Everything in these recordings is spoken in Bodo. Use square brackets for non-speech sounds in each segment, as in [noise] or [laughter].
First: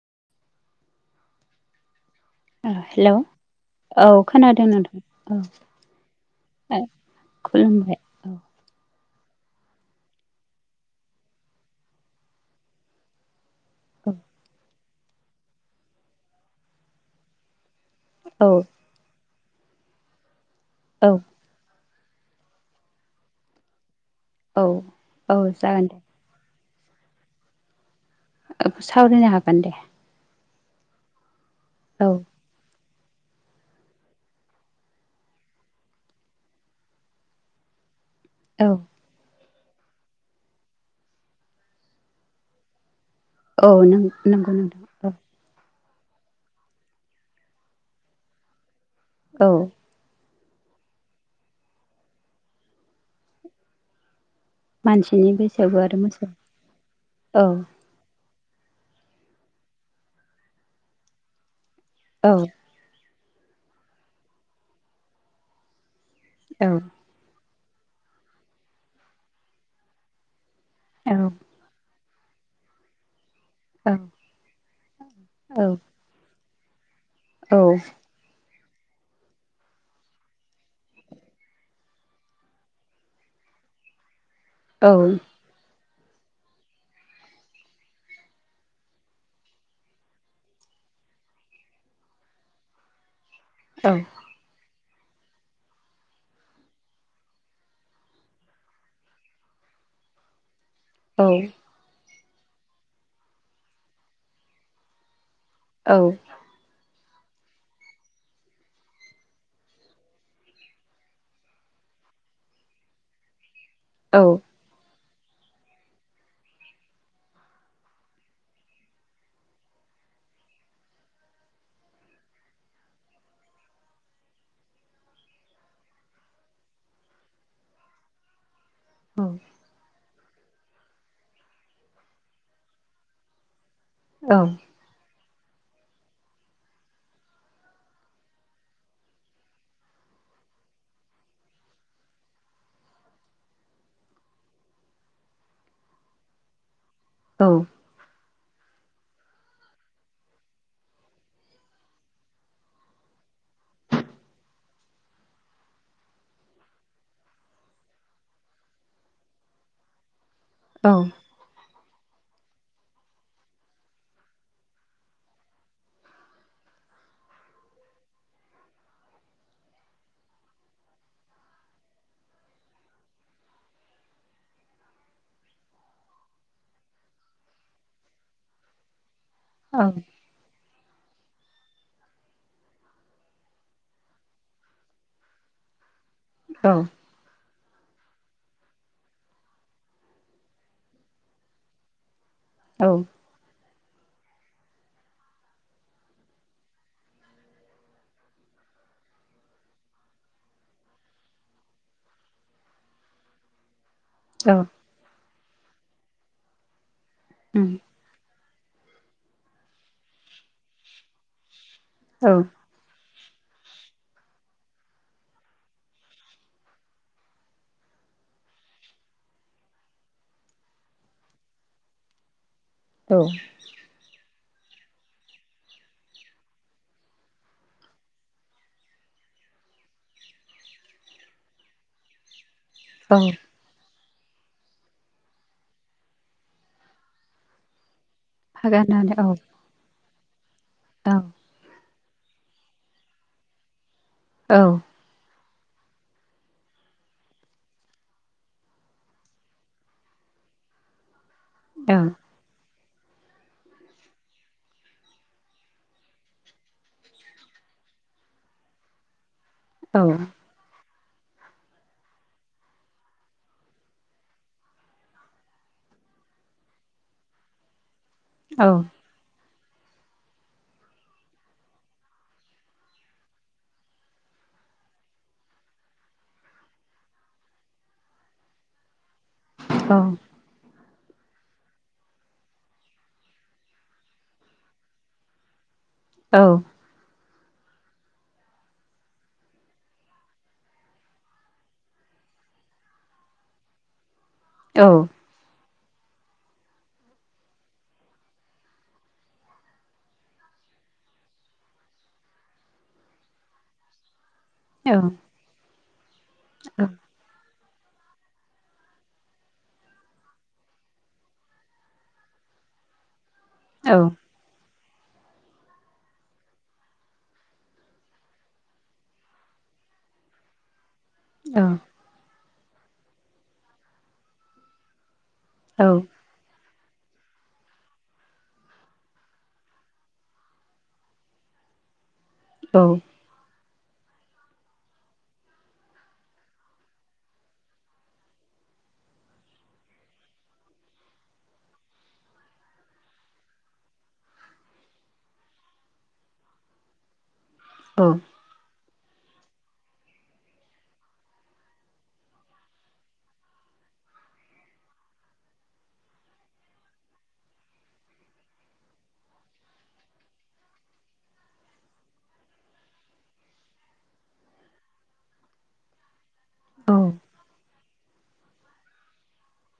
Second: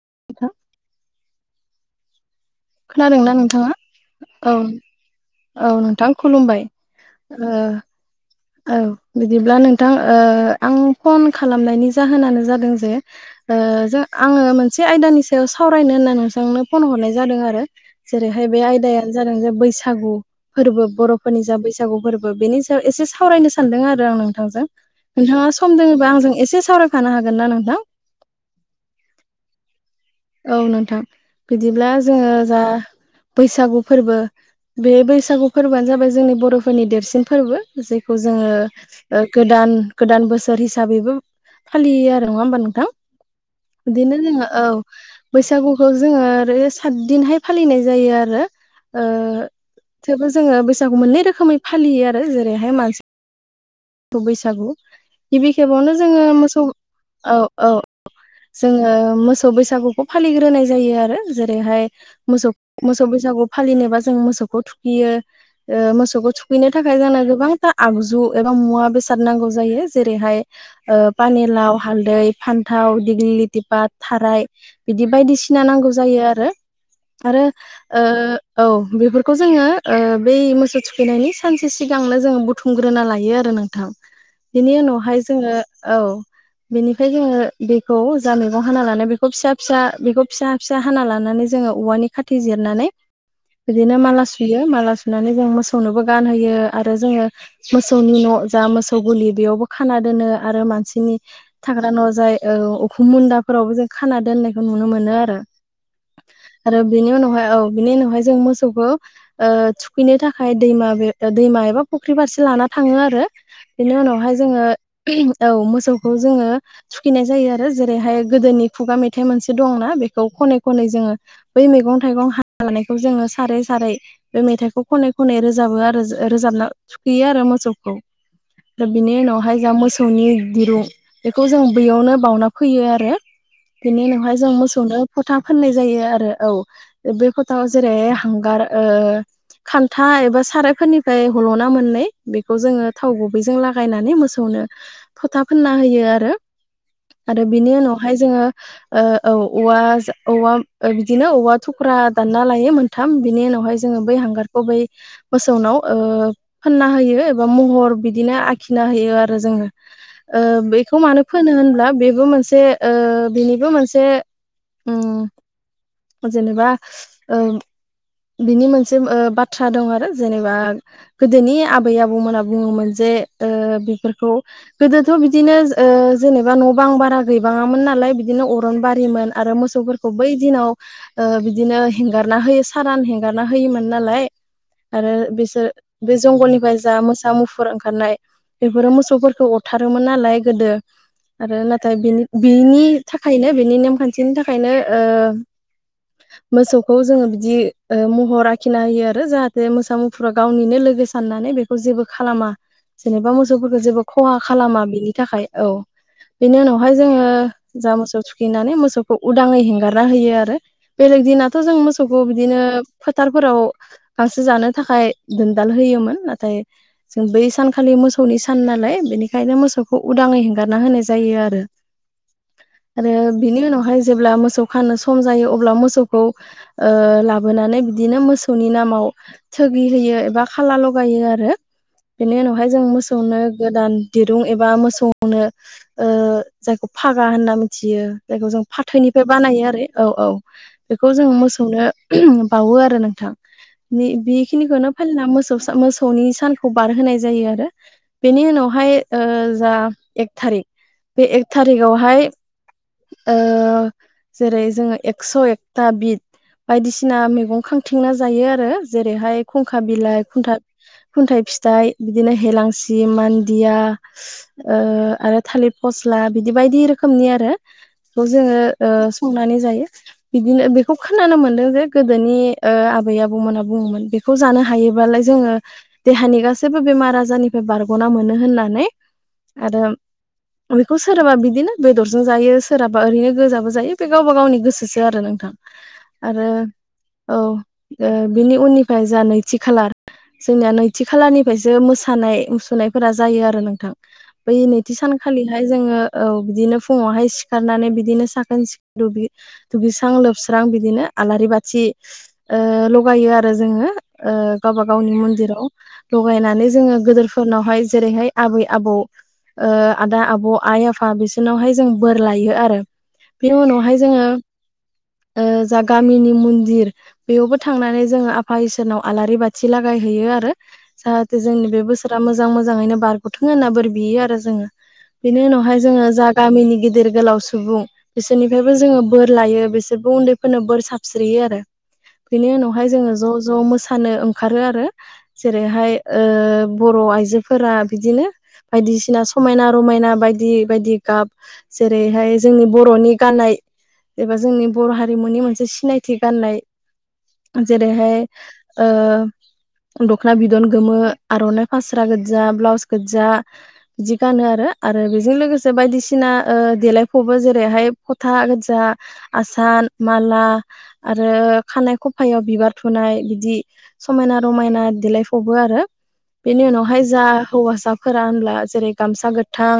[inaudible] ओ हेलौ खोनादोंना नोंथाङा औ औ नोंथां खुलुमबाय। ओ ओ औ बिदिब्ला नोंथां ओ आं फन खालामनायनि जाहोनानो जादों जे ओ जों आङो मोनसे आयदानि सायाव सावरायनो होनना नोंसांनो फन हरनाय जादों आरो जेरैहाय औ बे आयदायानो जादों जे बैसागु फोरबो औ बर'फोरनि जा बैसागु बैसागु फोरबो बेनि सायाव एसे सावरायनो सानदों आरो आं औ नोंथांजों औ नोंथाङा सम जागोन दे दोङोबा आंजों एसेस सावराय खानो हागोन ना नोंथां? सावरायनो हागोन दे। औ नोंथां बिदिब्ला औ जोङो जा बैसागु फोरबो बे बैसागु फोरबोआनो जाबाय जोंनि बर'फोरनि देरसिन फोरबो जेखौ औ जोङो गोदान गोदान बोसोर हिसाबैबो फालियो आरो नङा ओमबा नोंथां? औ नों बिदिनो नंगौ जोङा औ नोंथां बैसागुखौ जोङो आरो सातदिनहाय फालिनाय जायो आरो ओ औ थेवबो जोङो बैसागु मोननै रोखोमै फालियो आरो जेरैहाय मानसि बैसु मानसिनि गिबि बैसागु खेबावनो आरो जोङो मोसौ औ औ जोङो मोसौ बैसागुखौ फालिग्रोनाय जायो आरो जेरैहाय औ मोसौ मोसौ बैसागु फालिनोबा जों मोसौखौ थुखैयो मोसौखौ थुखैनो औ औ थाखाय जोंना गोबां आगजु एबा मुवा बेसाद नांगौ जायो जेरैहाय ओ औ पानिलााव हाल दै फान्थाव दिग्लि दिपा औ थाराय बिदि औ बायदिसिना नांगौ जायो। आरो आरो औ ओ औ बेफोरखौ जोङो ओ बै मोसौ थुखैनायनि सानसे सिगांनो जोङो बुथुमग्रोना लायो आरो नोंथां बेनि औ उनावहाय जोङो औ बेनिफ्राय जोङो बेखौ जा मैगं हाना लानाय बेखौ बेखौ फिसा फिसा बेखौ फिसा फिसा हाना लानानै जोङो औवानि खाथि जिरनानै बिदिनो औ माला सुयो माला सु होननानै जों मोसौनोबो गानहोयो आरो जोङो मोसौनि न' जा मोसौ गुलि बेयावबो खाना दो दोनो आरो मान बिसिनि थाग्रा न' जाय उखुम मुन्दाफोरावबो जों खाना दोननायखौ नुनो मोनो आरो औ आरो बेनि उनावहाय औ बिनि उनावहाय जों मोसौखो ओ थुखैनो थाखाय दैमा बे दैमा एबा फुख्रि फारसे लाना थाङो आरो बेनि उनावहाय जोङो औ मोसौखौ जोङो थुखैनाय जायो आरो जेरैहाय गोदोनि खुगा मेथाइ मोनसे दंना बेखौ खनै खनै जोङो बै मैगं थाइगं हाना लानायखौ जों सारै सारै सारै बे मेथाइखौ खनै खनै रोजाबो आरो रोजाबना थुखैयो आरो मोसौखौ दा बिनि उनावहाय जा मो सौनि दिरुं बेखौ जों बैयावनो बावना फैयो आरो बिनि उनावहाय जों मोसौनो फथा फोननाय जायो आरो औ बे फथाव जेरै हांगार‌ ओ खान्था एबा सारायफोरनिफ्राय हल'ना मोननै बेखौ जोङो थाव गुबैजों लागायनानै मोसौ फथा फोनना होयो आरो आरो बिनि उनावहाय जोङो ओ औ औआ औ आ औ बिदिनो औवा थुख्रा दानना लायो मोनथाम बिनि उनाव हाय‌ जोङो बै हांगारखौ बै मोसौनाव ओ फोना होयो एबा महर बिदिनो आ खिना होयो आरो जोङो ओ बेखौ मानो फोनो होनब्ला बेबो मोनसे ओ बेनिबो मोनसे उम‌ जेनेबा ओ बिनि मोनसे ओ बाथ्रा दं आरो जेनेबा गोदोनि आबै आबौमोना बुङोमोन जे जे ओ बेफोरखौ गोदोथ' बिदिनो ओ जेनेबा न' बां बारा गैबाङामोन नालाय बिदिनो अरन बारिमोन आरो मोसौफोरखौ बै दिनाव ओ बिदिनो हेंगारना होयो सारान हेंगारना होयोमोन नालाय आरो बिसोर बे जंगलनिफ्राय जा मोसा मुफु फोर ओंखारनाय बेफोरो मोसौफोरखौ अरथारोमोन नालाय गोदो आरो नाथाय बेनि बेनि थाखायनो बिनि नेमखान्थिनि थाखायनो ओ मोसौखौ जोङो बिदि महर आखिना होयो आरो जाहाथे मोसा मुफुरा गावनिनो लोगो सान नानै बेखौ जेबो खालामा जेनेबा मोसौफोरखौ जेबो खहा औ औ खालामा बिनि थाखाय औ बेनि उनावहाय जोङो उम जा मोसौ थुखैनानै मोसौखौ उदाङै हेंगारना होयो आरो बेलेग दिनाथ' जों मोसौखौ औ बिदिनो फोथारफोराव गांसो जानो थाखाय दोनदाल होयोमोन नाथाय जों बै सानखालि मोसौनि सान नालाय बेनिखायनो मोसौखौ उदाङै हेंगारना होनाय जायो आरो आरो औ बिनि उनावहाय जेब्ला मोसौ खानो सम जायो अब्ला मोसौखौ ओ लाबोनानै बिदिनो मोसौनि नामाव थोगि होयो एबा खाला लगायो आरो बिनि उनावहाय जों औ मोसौनो गोदान दिरुं एबा मोसौनो ओ जायखौ फागा होनना मिथियो जायखौ जों फागा लानानै फाथैनिफ्राय औ बानायो आरो औ औ बेखौ औ जोंङो मोसौनो बावो आरो नोंथां औ बेखिनिखौनो फालिना मोसौ मोसौनि सानखौ बारहोनाय जायो आरो बेनि उनावहाय ओ जा एक थारिक बे एक औ थारिकावहाय ओ जेरै जोङो एक्स' एकथा बिद बायदिसिना मैगं खांथिंना जायो आरो जेरैहाय खुंखा ओ बिलाइ खुन्था खुन्थाइ फिथाइ बिदिनो हेलांसि मान्दिया ओ आरो थालिर फस्ला बिदि बायदि रोखोमनि आरो बेखौ जोङो ओ संनानै जायो बिदिनो बेखौ खोनानो मोनदों जे गोदोनि ओ आबै आबौमोना बुङोमोन बेखौ जानो हायोबालाय जोङो देहानि गासैबो बेमार आजारनिफ्राय बारग'ना मोनो होननानै आरो बेखौ सोरबा बिदिनो बेदरजों जायो सोरहाबा ओरैनो गोजाबो जायो बे गावबा गावनि गोसोसो आरो नोंथां आरो औ बिनि उननिफ्राय जा नैथि खालार जोंनिया नैथि खालानिफ्रायसो मोसानाय मुसुरनायफोरा जायो आरो नोंथां बै नैथि सानखालिहाय जोङो औ बिदिनो फुङावहाय सिखारनानै बिदिनो साखोन सिखोन दुगै-दुगैस्रां लोबस्रां बिदिनो आलारि बाथि ओ ल'गायो आरो जोङो । ओ गावबा गावनि मन्दिराव ल'गायनानै जोङो गोदोरफोरनाव जेरैहाय आबै आबौ ओ आदा, आब, आइ, आफा बिसोरनावहाय जों बोर लायो आरो बेनि उनावहाय जोङो ओ जा गामिनि मन्दिर बेयावबो थांनानै जोङो आफा इसोरनाव आलारि बाथि लागायहैयो आरो जाहाथे जोंनि बे बोसोरा मोजां मोजाङैनो बारग'थों होनना बोर बियो आरो जोङो । बेनि उनावहाय जोङो जा मैनि गिदिर गोलाव सुबुं बिसोरनिफ्रायबो जोङो बोर लायो बिसोरबो उन्दैफोरनो बोर साबस्रियो आरो । बेनि उनावहाय जोङो ज' ज' मोसा सानो ओंखारो आरो जेरैहाय ओ बर' आइजोफोरा बिदिनो बायदिसिना समायना रमायना बायदि बायदि गाब जेरैहाय जोंनि बर'नि गाननाय एबा जोंनि बर' हारिमुनि मोनसे सिनायथि गाननाय जेरैहाय ओ दख'ना बिदन गोमो, आर'नाइ फास्रा गोजा, ब्लाउस गोज्जा इदि गानो आरो । आरो बेजों लोगो से बायदिसिना ओ देलायफावबो जेरैहाय फथा गोजा, आसान माला आरो खानाय खफायाव बिबार थुनाय बिदि समायना रमायना देलायफबो आरो बेनि उनावहाय जा हौवासाफोरा होनब्ला जेरै गामसा गोथां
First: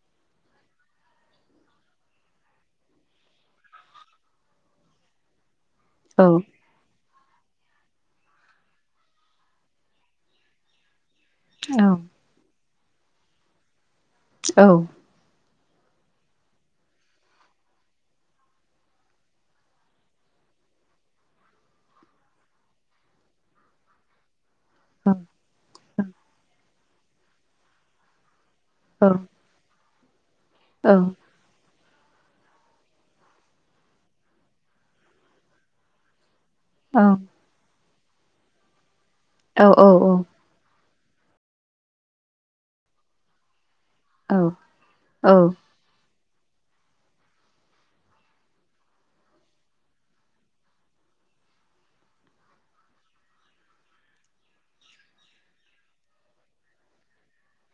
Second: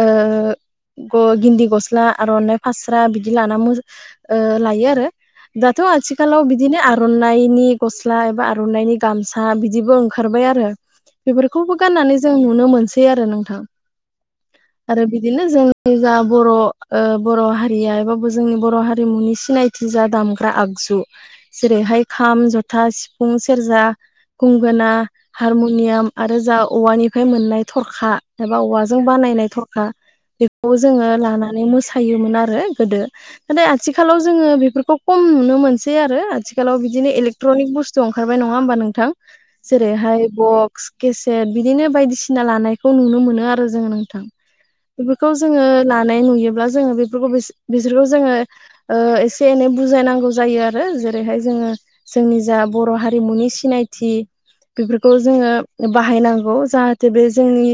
ओ ग'गिन्दि गस्ला, आर'नानाइ फास्रा बिदि लाना लायो आरो । दाथ' आथिखालाव बिदिनो आर'ना नायनि गस्ला एबा आर'नाइनि गामसा बिदिबो ओंखारबाय आरो बेफोरखौबो गाननानै जों नुनो मोनसै आरो नोंथां । आरो बिदिनो जों जा बर'ओ बर' हारिया एबा एबाबो जोंनि बर' हारिमुनि सिनायथि जा दामग्रा आग जु जेरैहाय खाम, जथा, सिफुं, सेरजा गुंगोना हारमुनियाम आरो जा औवानिफ्राय मोननाय थरखा एबा औवाजों बानायनाय थरखा बेखौ जोङो लानानै मोसा योमोन आरो गोदो नाथाय आथिखालाव जोङो बेफोरखौ खम नुनो मोनसै आरो आथि आथिखालाव बिदिनो इलेकट्रनिक बुस्थु ओंखारबाय नङा होमबा नोंथां जेरैहाय ब' बक्स केसेट बिदिनो बायदिसिना लानायखौ नुनो मोनो आरो जोंङो बेफोरखौ जोङो ला नाय नुयोब्ला जोङो बेफोरखौ बिसो-बिसोर जोङो ओ एसे एनै बुजायनांगौ जायो आरो । जेरैहाय जोङो जोंनि जा बर' हारिमुनि सिनायथि बेफोरखौ जोङो बाहायनांगौ जाहाथे बे जोंनि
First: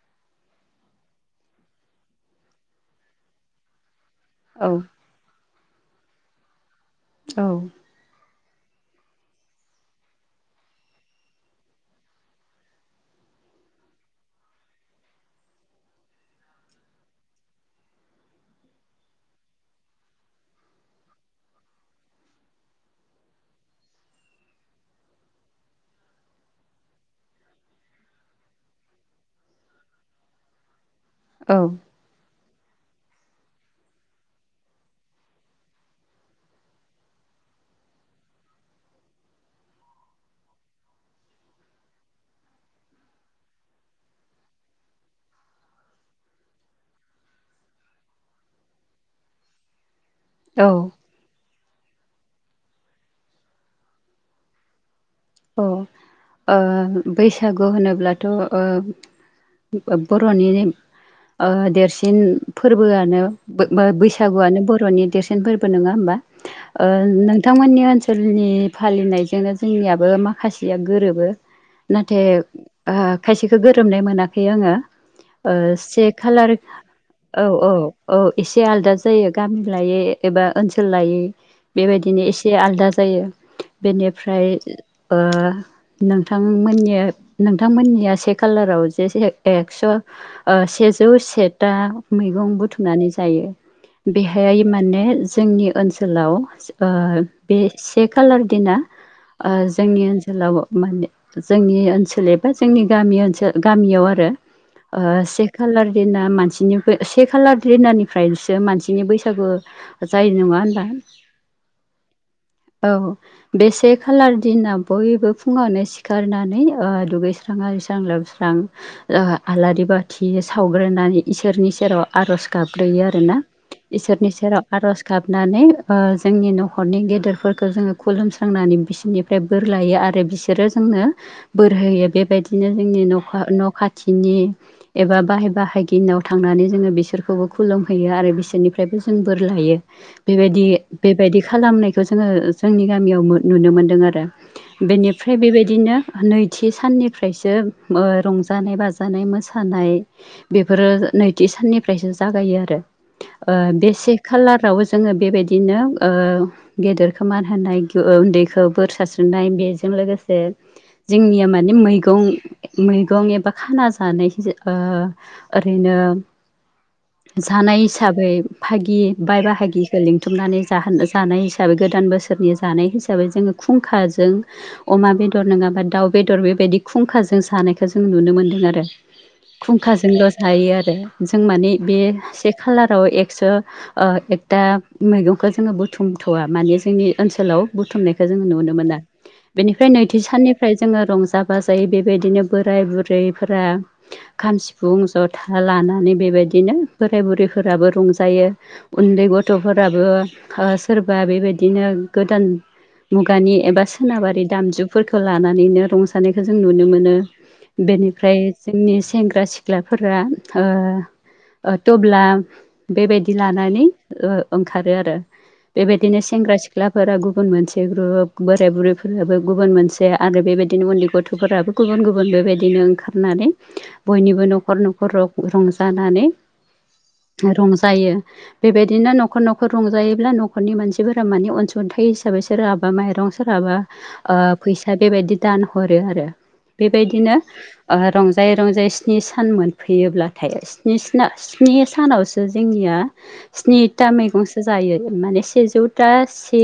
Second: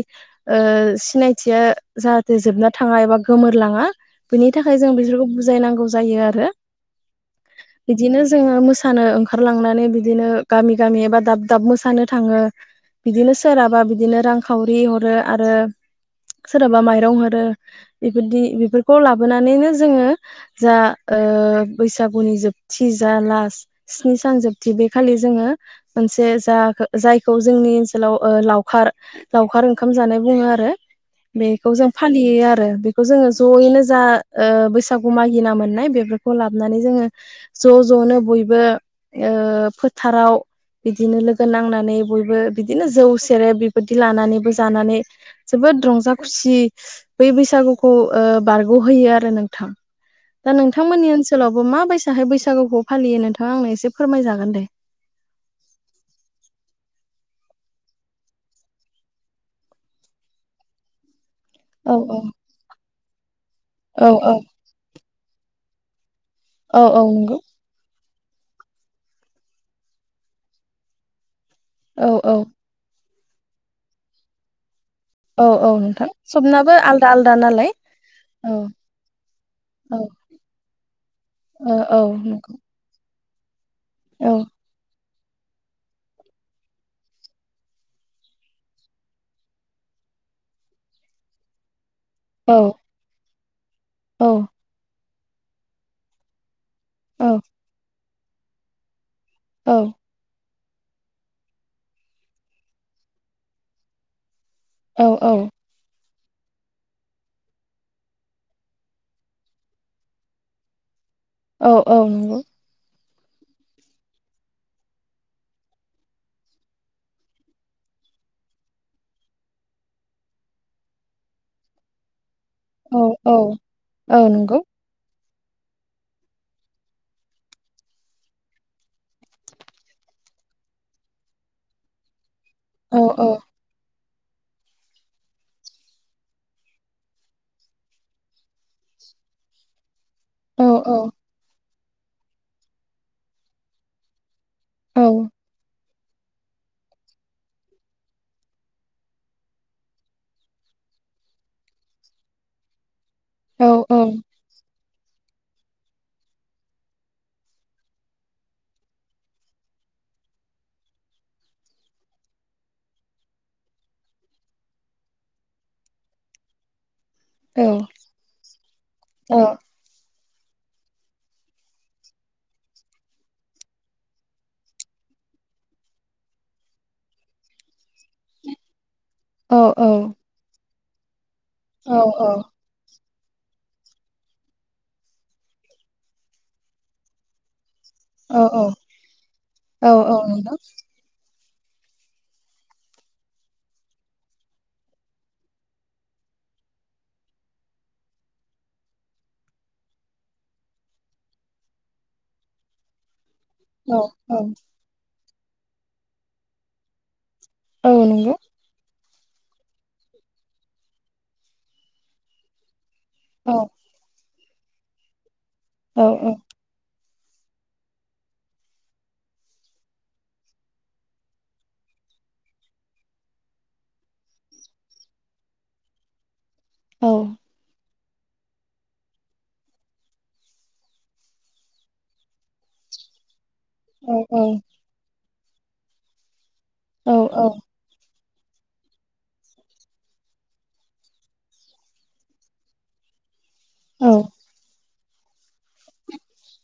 ओ सिनाय थिया जाहाथे जोबना थाङा एबा गोमोरलाङा बिनि थाखाय जों बिसोर बु बुजायनांगौ जायो आरो । औ जोङो मोसानो ओंखारलांनानै बिदिनो गामि गामि एबा दाब दाब मोसानो थाङो । बिदिनो सोरहाबा बिदिनो रांखावरि हरो आरो सोरहाबा माइरं हरो बेफोरदि बेफोरखौ लाबोनानैनो जोङो जा ओ बैसागुनि जोबथि जा लास्ट स्नि सान जोबथि बे खालि जोङो मोन नसे जा जायखौ जोंनि ओनसोलाव ओ लावखार लावखार ओंखाम जानाय बुङो आरो । बेखौ जों फालियो आरो बेखौ जोङो जयैनो जा ओ बैसागु मागिना मोननाय बेफोरखौ लाबोनानै जोङो ज' ज'नो बयबो ओ फोथाराव बिदिनो लोगो नांनानै बयबो बिदिनो जौ सेरेब बेफोरदि लानानैबो जानानै जोबोद रंजा खुसि बै बैसागुखौ ओ बारग'होयो आरो नोंथां । दा नोंथांमोननि ओनसोलाव मा बायसाहायै बैसागुखौ फालियो नोंथांआ आंनो एसे फोरमायजागोन दे अ ओ बैसागु होनोब्लाथ' ओ बा बर'नि नेम ओ औ देरसिन औ फोरबोआनो बो‌ बो औ औ बैसागुआनो बर'नि देरसिन फोरबो नंआ‌ होमबा? औ ओ औ नंगौ नोंथांमोननि ओनसोलनि फालिनायजोंनो जोंनिआ बो माखासेया गोरोबो औ नाथाय औ आह खायसेखौ गोरोमनाय मोनाखै आङो औ ओ औ से नोंथां खालार सबनाबो आलदा आलदा औ औ नालाय औ एसे आलदा जायो गामि औ लायै एबा ओनसोल सोलायै ओ औ बेबायदिनो एसे नंगौ आलदा जायो औ बेनिफ्राय ओ नोंथांमोननि नोंथांमोननिआ से खालाराव जे से हो एक्स' ओ सेजौ सेथा औ मैगं बुथुमनानै जायो औ बेहाय माने जोंनि ओनसोलाव ओ औ बे से खालार दिना ओ औ जोंनि ओनसोलाव मानि जोंनि ओनसोल एबा जोंनि गामि ओनसोल गामियाव आरो ओ से औ खालार दिना मानसिनिआओबो से खालार दिनानिफ्रायसो मानसिनि बैसागु जायो नङा होनबा? औ औ नंगौ औ बे से खालार दिना बयबो फुङावनो सिखारनानै ओ दुगैस्रां आरिस्रां लोबस्रां ओ आलारि बाथि सावग्रोनानै इसोरनि सेराव आर'ज औ गाबग्रोयो औ आरोना औ इसोरनि नंगौ सेराव आर'ज गाब नानै ओ जोंनि न'खरनि गेदेरफोरखौ जोङो खुलुमस्रांनानै बिसिनिफ्राय बोर लायो आरो बिसोरो जोंनो बोर होयो बेबायदि दिनो औ जोंनि औ न'खा न'खा थिनि एबा बाय बाहागिनाव थांनानै जोङो बिसोरखौबो खुलुम हैयो आरो बिसोरनिफ्रायबो जों बोर लायो औ बेबादि औ बेबादि खालामनायखौ जोङो जोंनि गामियाव मो नुनो मोनदों आरो औ बेनिफ्राय बेबायदिनो नैथि साननिफ्रायसो ओ रंजानाय बाजानाय मोसानाय बेफोरो नैथि साननिफ्रायसो जागायो आरो ओ औ बे से खालाराव जोङो बेबादिनो ओ गेदेरखौ मान होनाय गो उन दैखौ बोर सारस्रिनाय बेजों लोगोसे जोंनिया मानि मैगं मैगं एबा खाना जानाय ओ ओरैनो [inaudible] जानाय हिसाबै भागिह औ बाय बाहागिखौ लिं थुमनानै जाहोनो जानाय हिसाबै गोदान बोसोरनि जानाय हिस साबै जोङो खुंखाजों अमा बेदर नोंआबा दाउ बेदर बेबायदि खुंखाजों जानाय खौ जों नुनो मोनदों आरो औ औ खुंखाजोंल' नंगौ जायो आरो जों मानि औ बे से खालाराव एक सो ओ एकथा मैगंखौ जोङो बुथुमथ'वा मानि जोंनि ओनसोलाव बुथुमनायखौ जोङो नुनो औ मोना बेनिफ्राय औ नैथि नंगौ औ साननिफ्राय जोङो रंजा बाजायै बेबायदिनो बोराय बुरैफोरा खाम सिफुं जथा लानानै बेबायदि दिनो बोराय बुरैफोराबो रंजायो उन्दै गथ'फोराबो ओ सोरबा बेबा बिदिनो गोदान मुगानि एबा औ सोनाबारि औ दामजुफोरखौ लानानैनो रंजानायखौ जों नुनो मोनो औ बेनिफ्राय जोंनि सेंग्रा सिख्लाफोरा ओ ओ थ'ब्ला बेबायदि लानानै ओ ओंखारो आरो बेबायदिनो औ सेंग्रा सिख्लाफोरा गु गुबुन मोनसे ग्रुप बोराय बुरैफोराबो गुबुन मोनसे आरो बेबायदिनो उन्दै गथ'फोराबो गुबुन गुबुन बेबायदिनो ओंखारनानै बयनिबो न'खर न'खर र रंजानानै रंजायो। बेबायदिनो न'खर न'खर रंजायोब्ला न'खरनि मानसि फोरा मानि अनसुंथाइ हिसाबै सोरहाबा माइरं सोरहाबा ओ फैसा बेबायदि दान हरो आरो। औ बेबायदिनो औ ओ रं जाय रंजायै स्नि सान मोनफैयो ब्लाथाय स्नि स्ना स्नि सानावसो जोंनिया स्नि था औ मैगंसो जायो माने सेजौ था से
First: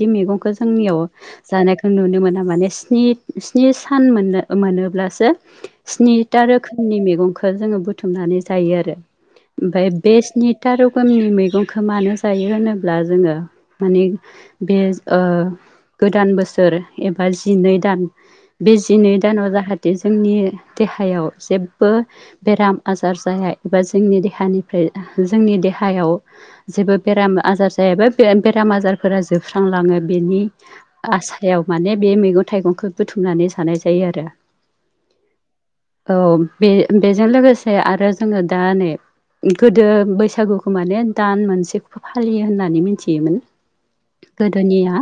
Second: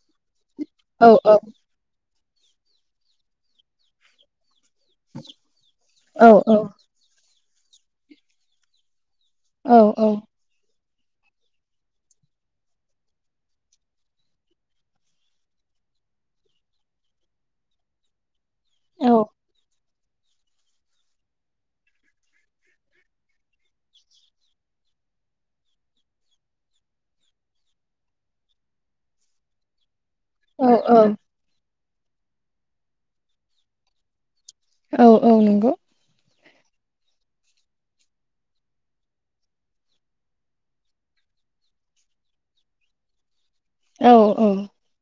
बिदि मैगंखौ जोंनियाव जानायखौ नुनो मोना माने स्नि स्नि सान मोननो मोनोब्लासो स्नि था रोखोमनि मैगंखौ जोङो बुथुमनानै जायो आरो। आफ्राय बे स्नि था र खोमनि मैगंखौ मानो जायो होनोब्ला जोङो माने बे ओ गोदान बोसोर एबा जिनै दान बे जिनै दानाव जाहाथे जोंनि देहायाव जेबो बेराम आजार जाया एबा जोंनि देहानिफ्राय जोंनि देहायाव जेबो बेराम आजार जाया बा बेराम आजार फोरा जोबस्रांलाङो बेनि आसायाव माने बे मैगं थाइगंखौ बुथुमनानै जानाय जायो आरो। औ औ नंगौ। औ बे बेजों लोगोसे आरो जोङो दा नै गोदो बैसागुखौ माने दान मोनसे फालियो होननानै मिथियोमोन। औ औ गोदोनिया